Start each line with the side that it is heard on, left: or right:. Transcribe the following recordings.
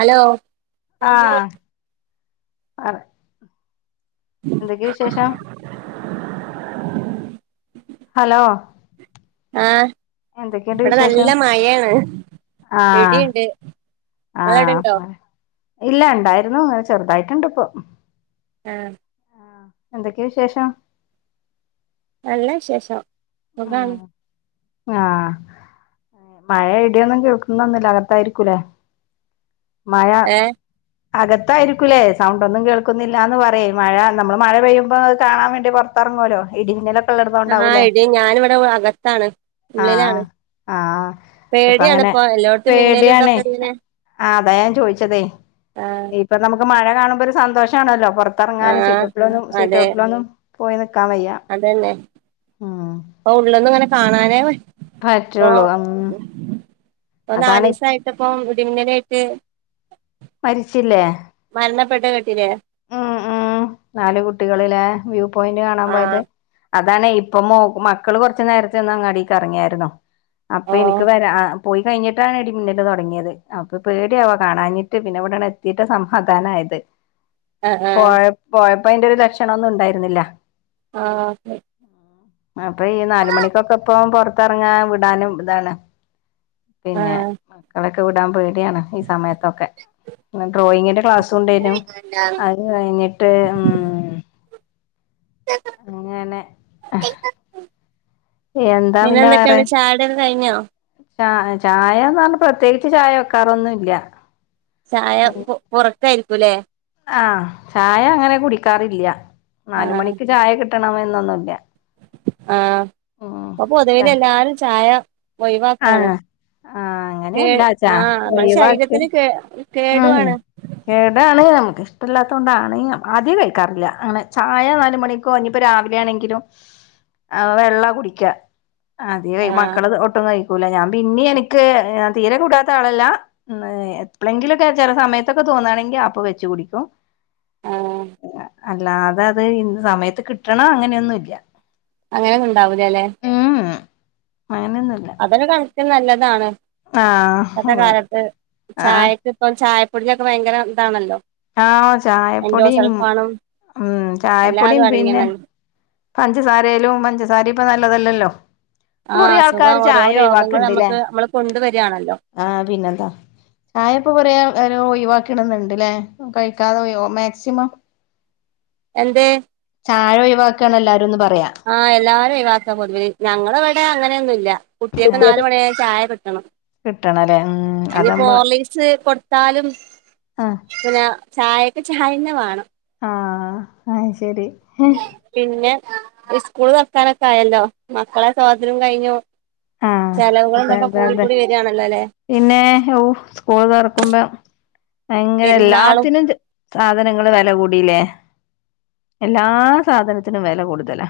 right: Hello
left: അത എന്തൊക്കെയെ, വിശേഷം?
right: [inaudible]
left: ഹലോ.
right: ആഹ്,
left: എന്തൊക്കെയുണ്ട്
right: ഇവിടെ, നല്ല
left: വിശേഷം
right: മഴയാണ്, ഇടിയുണ്ട്. നിങ്ങളവിടെണ്ടോ
left: ആഹ ഇല്ല ഇണ്ടായിരുന്നു അങ്ങനെ ചെറുതായിട്ടുണ്ട് ഇപ്പൊ
right: ആഹ്.
left: ആഹ എന്തൊക്കെയ വിശേഷം
right: നല്ല, വിശേഷം, സുഖാണ്.
left: ആഹ മഴ ഇടൊന്നും കേൾക്കുന്നന്നില്ല അകത്തായിരിക്കൂലേ മയ
right: ഏഹ്
left: അകത്തായിരിക്കൂലേ സൗണ്ട ഒന്നും കേൾക്കുന്നില്ലന്ന് പറയും മഴ നമ്മള് മഴ പെയ്യുമ്പോ അത് കാണാൻ വേണ്ടി പുറത്ത ഇറങ്ങലോ ഇടി നിലൊക്കെള്ള ഇടതോ
right: ആഹ്
left: കൊണ്ടാവൂലേ
right: ഇടി ഞാനിവിടെ അകത്താണ് ഉള്ളിലാണ്
left: ആഹ് ഇപ്പ അങ്ങനെ
right: പേടിയണിപ്പ എല്ലായിടത്തും മിന്നേലും ഇതാക് [unintelligible]
left: ആ അതാ ഞാൻ ചോദിച്ചതേ ഇപ്പൊ നമുക്ക് മഴ കാണുമ്പോൊ ഒരു സന്തോഷണല്ലോ പുറത്തിറങ്ങാനൻ
right: ആഹ്
left: സീറ്റോട്ടിലൊന്നും സീറ്റ
right: അതെ
left: ട്ടിലൊന്നും പോയിനക്കാവ്യ മ്
right: [unintelligible] ഉള്ളന്നും അങ്ങനെ കാണാനേ
left: പറ്റുള്ളൂ മ്
right: അന്ന് നാലീസ ആയിട്ടപ്പം ഇടിമിന്നല ആയിട്ട്
left: മരിച്ചില്ലേ
right: പെട്ട കട്ടിലേ
left: മ്മ് മ് നാല കുട്ടികളല്ലേ വ്യൂ പോയിന്റ് കാണാൻ പോയത്
right: ആഹ്
left: അതാാണ് ഇപ്പോ മക്കൾ കുറച്ചു നേരത്തെ ഒന്ന് അങ്ങാടിക്ക് ഇറങ്ങിയായിുന്നോ അപ്പൊ
right: ഓഹ്
left: എനിക്ക് വരാ പോയി കഴിഞ്ഞിട്ടാണ് ഇടി മുന്നിൽ തുടങ്ങിയത് അപ്പൊ പേടിയവാ കാണാഞ്ഞിട്ട് പിന്നെ ഇവിടയാണ് എത്തിട്ട് സമാധാനമായിരുന്നു
right: ആഹ് ആഹ്
left: പോയപ്പോ അന്റെ ഒരു ലക്ഷണൊന്നും ഉണ്ടായിരുന്നില്ല.
right: ആഹ്
left: അപ്പൊ ഈ നാല്
right: ഓക്കെ
left: മണിക്കൊക്കെ ഇപ്പം പുറത്തിറങ്ങാ വിടാനും ഇതാണ് പിന്നെ
right: ആഹ്
left: മക്കളൊക്കെ വിടാൻ [unintelligible] ഡിയാണ് ഈ സമയത്തൊക്കെ ഡ്രോയിങ്ങിന്റെ ക്ലാസ് കൊണ്ട വരും അത് കഴിഞ്ഞിട്ട്മ്മ് അങ്ങനെ ഏഹെ എന്താ പിന്നെ വേറെ
right: എന്തൊക്കെയാണ് ചായുടിയൊക്കെ കഴിഞ്ഞോ
left: ച ചായന്ന് പറഞ്ഞ പ്രത്യേകിച്ച് ചായ വെക്കാറൊന്നുംല്ല
right: ചായ പുറ പുറത്തായിരിക്കും ലേ
left: ആ ചായ അങ്ങനെ കുടിക്കാറില്ല നാലുമണിക്ക് ചായ കിട്ടണം എന്നൊന്നുല്ല
right: ആ അപ്പൊ പൊതുവിൽ എല്ലാരും ചായ ഒഴിവാക്കാണ്
left: ആ
right: കേ
left: അങ്ങനെയല്ലാച്ചാ
right: ആഹ് നമ്മളെ
left: ഒഴവാക്ക്
right: ശരീരത്തിന് കേ
left: മ്
right: കേടുവാണ്
left: കേടാണ് നമുക്ക് ല്ലാത്ത കൊണ്ടാണ് ആദ്യം കഴിക്കാറില്ല അങ്ങനെ ചായ നാല് മണിക്കോ എത്തിഞ്ഞിപ്പം രാവിലെ ആണെങ്കിലും ആ വെള്ള കുടിക്ക അത
right: ആഹ്
left: മക്കള് [unintelligible] [unintelligible] ഞാൻ പിന്നെ എനിക്ക് തീരെ കൂടാത്ത ആളല്ല എപ്പലെങ്കിലൊക്കെ ചെല സമയത്തൊക്കെ തോന്നാണെങ്കിൽ അപ്പൊ വെച്ചു കുടിക്കും
right: ആഹ്
left: അല്ലാതെ അത് ഇ സമയത്ത് കിട്ടണം അങ്ങനെയൊന്നുംല്ല
right: അങ്ങനെയൊന്നും ഉണ്ടാവൂലല്ലെ
left: മ് അങ്ങനൊന്നുംല്ല
right: കണക്കിന് നല്ലതാണ്
left: ആ അതെ ആഹ്
right: ചായക്ക ഇപ്പം ചായപ്പൊടിലൊക്കെ ഭയങ്കര ഇതാണല്ലോ
left: ആ
right: എൻഡോ
left: ചായപ്പൊടിയും
right: സൾഫാണും
left: മ് ചായപ്പൊടിയും
right: എല്ലാതും
left: പിന്നെ
right: അടങ്ങിയണല്ലോ
left: പഞ്ചസാരയിലും പഞ്ചസാര ഇപ്പ നല്ലതല്ലല്ലോ
right: ആഹ്
left: കൊറേ
right: അസുഖം
left: ആൾക്കാാര്
right: ഓരോ
left: ചായ
right: രോഗങ്ങൾ
left: ഒഴിവാക്കണ്ടല്ലേ
right: നമുക്ക് നമ്മള് കൊണ്ടുവരിയാണല്ലോ
left: ആ പിന്നെന്താ ചായപ്പൊ കുറയാ ഒരു ഒഴിവാക്കണന്നുണ്ട്ല്ലേ കഴിക്കാതെ [unintelligible] മാക്സിമം
right: എന്തേ
left: ചായോയിവാക്കാന് എല്ലാരുംന്ന് പറഞ്ഞ
right: ആ എല്ലാരും ഒഴിവാക്ക പൊതുവിൽ ഞങ്ങളവടെ അങ്ങനെയൊന്നും ഇല്ല കുട്ട്യേക്ക് നാല്
left: ഏഹ്
right: മണി ആയ ചായ കിട്ടണം
left: കിട്ടണല്ലേ ഉം അത്
right: [unintelligible]
left: നമ്മള്
right: ഹോർലിക്സ് കൊടുത്താലും
left: ആഹ്
right: [unintelligible] ചായെന്ന വാണം
left: ആ അയ് ശരി
right: പിന്നെ സ്കൂള് തുറക്കനൊക്കെ ആയല്ലോ മക്കളെ സ്വാതന്ത്രം കഴിഞ്ഞു
left: ആ
right: ചെലവുകൾ
left: അതെ
right: ഇതൊക്കെ
left: അതെ
right: കൂടി
left: അതെ
right: കൂടി വരികയാണല്ലോ അല്ലെ
left: പിന്നെ ഹൗ സ്കൂൾ തുറക്കുമ്പോ [unintelligible]
right: പെരുന്നാളും
left: എല്ലാത്തിനും സാധനങ്ങള് വില കൂടിലേ എല്ലാ സാധനത്തിനും വെല കൂടുതലാ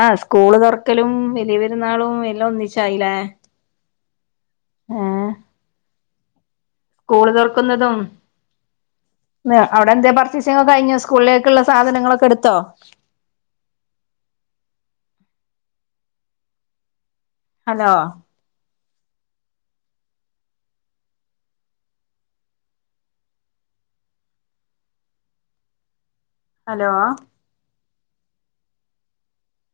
left: ആഹ് സ്കൂള് തുറക്കലും വലിയ പെ.... പെരുന്നാളും എല്ലാം ഒന്നിച്ചായിലേ? സ്കൂള് തൊറക്കുന്നതും അവിടെ എന്തേ പർച്ചേസിങ്ങൊക്കെ കയിഞ്ഞോ സ്കൂളിലേക്കുള്ള സാധനങ്ങളൊക്കെ എടുത്തോ? [inaudible] Hello hello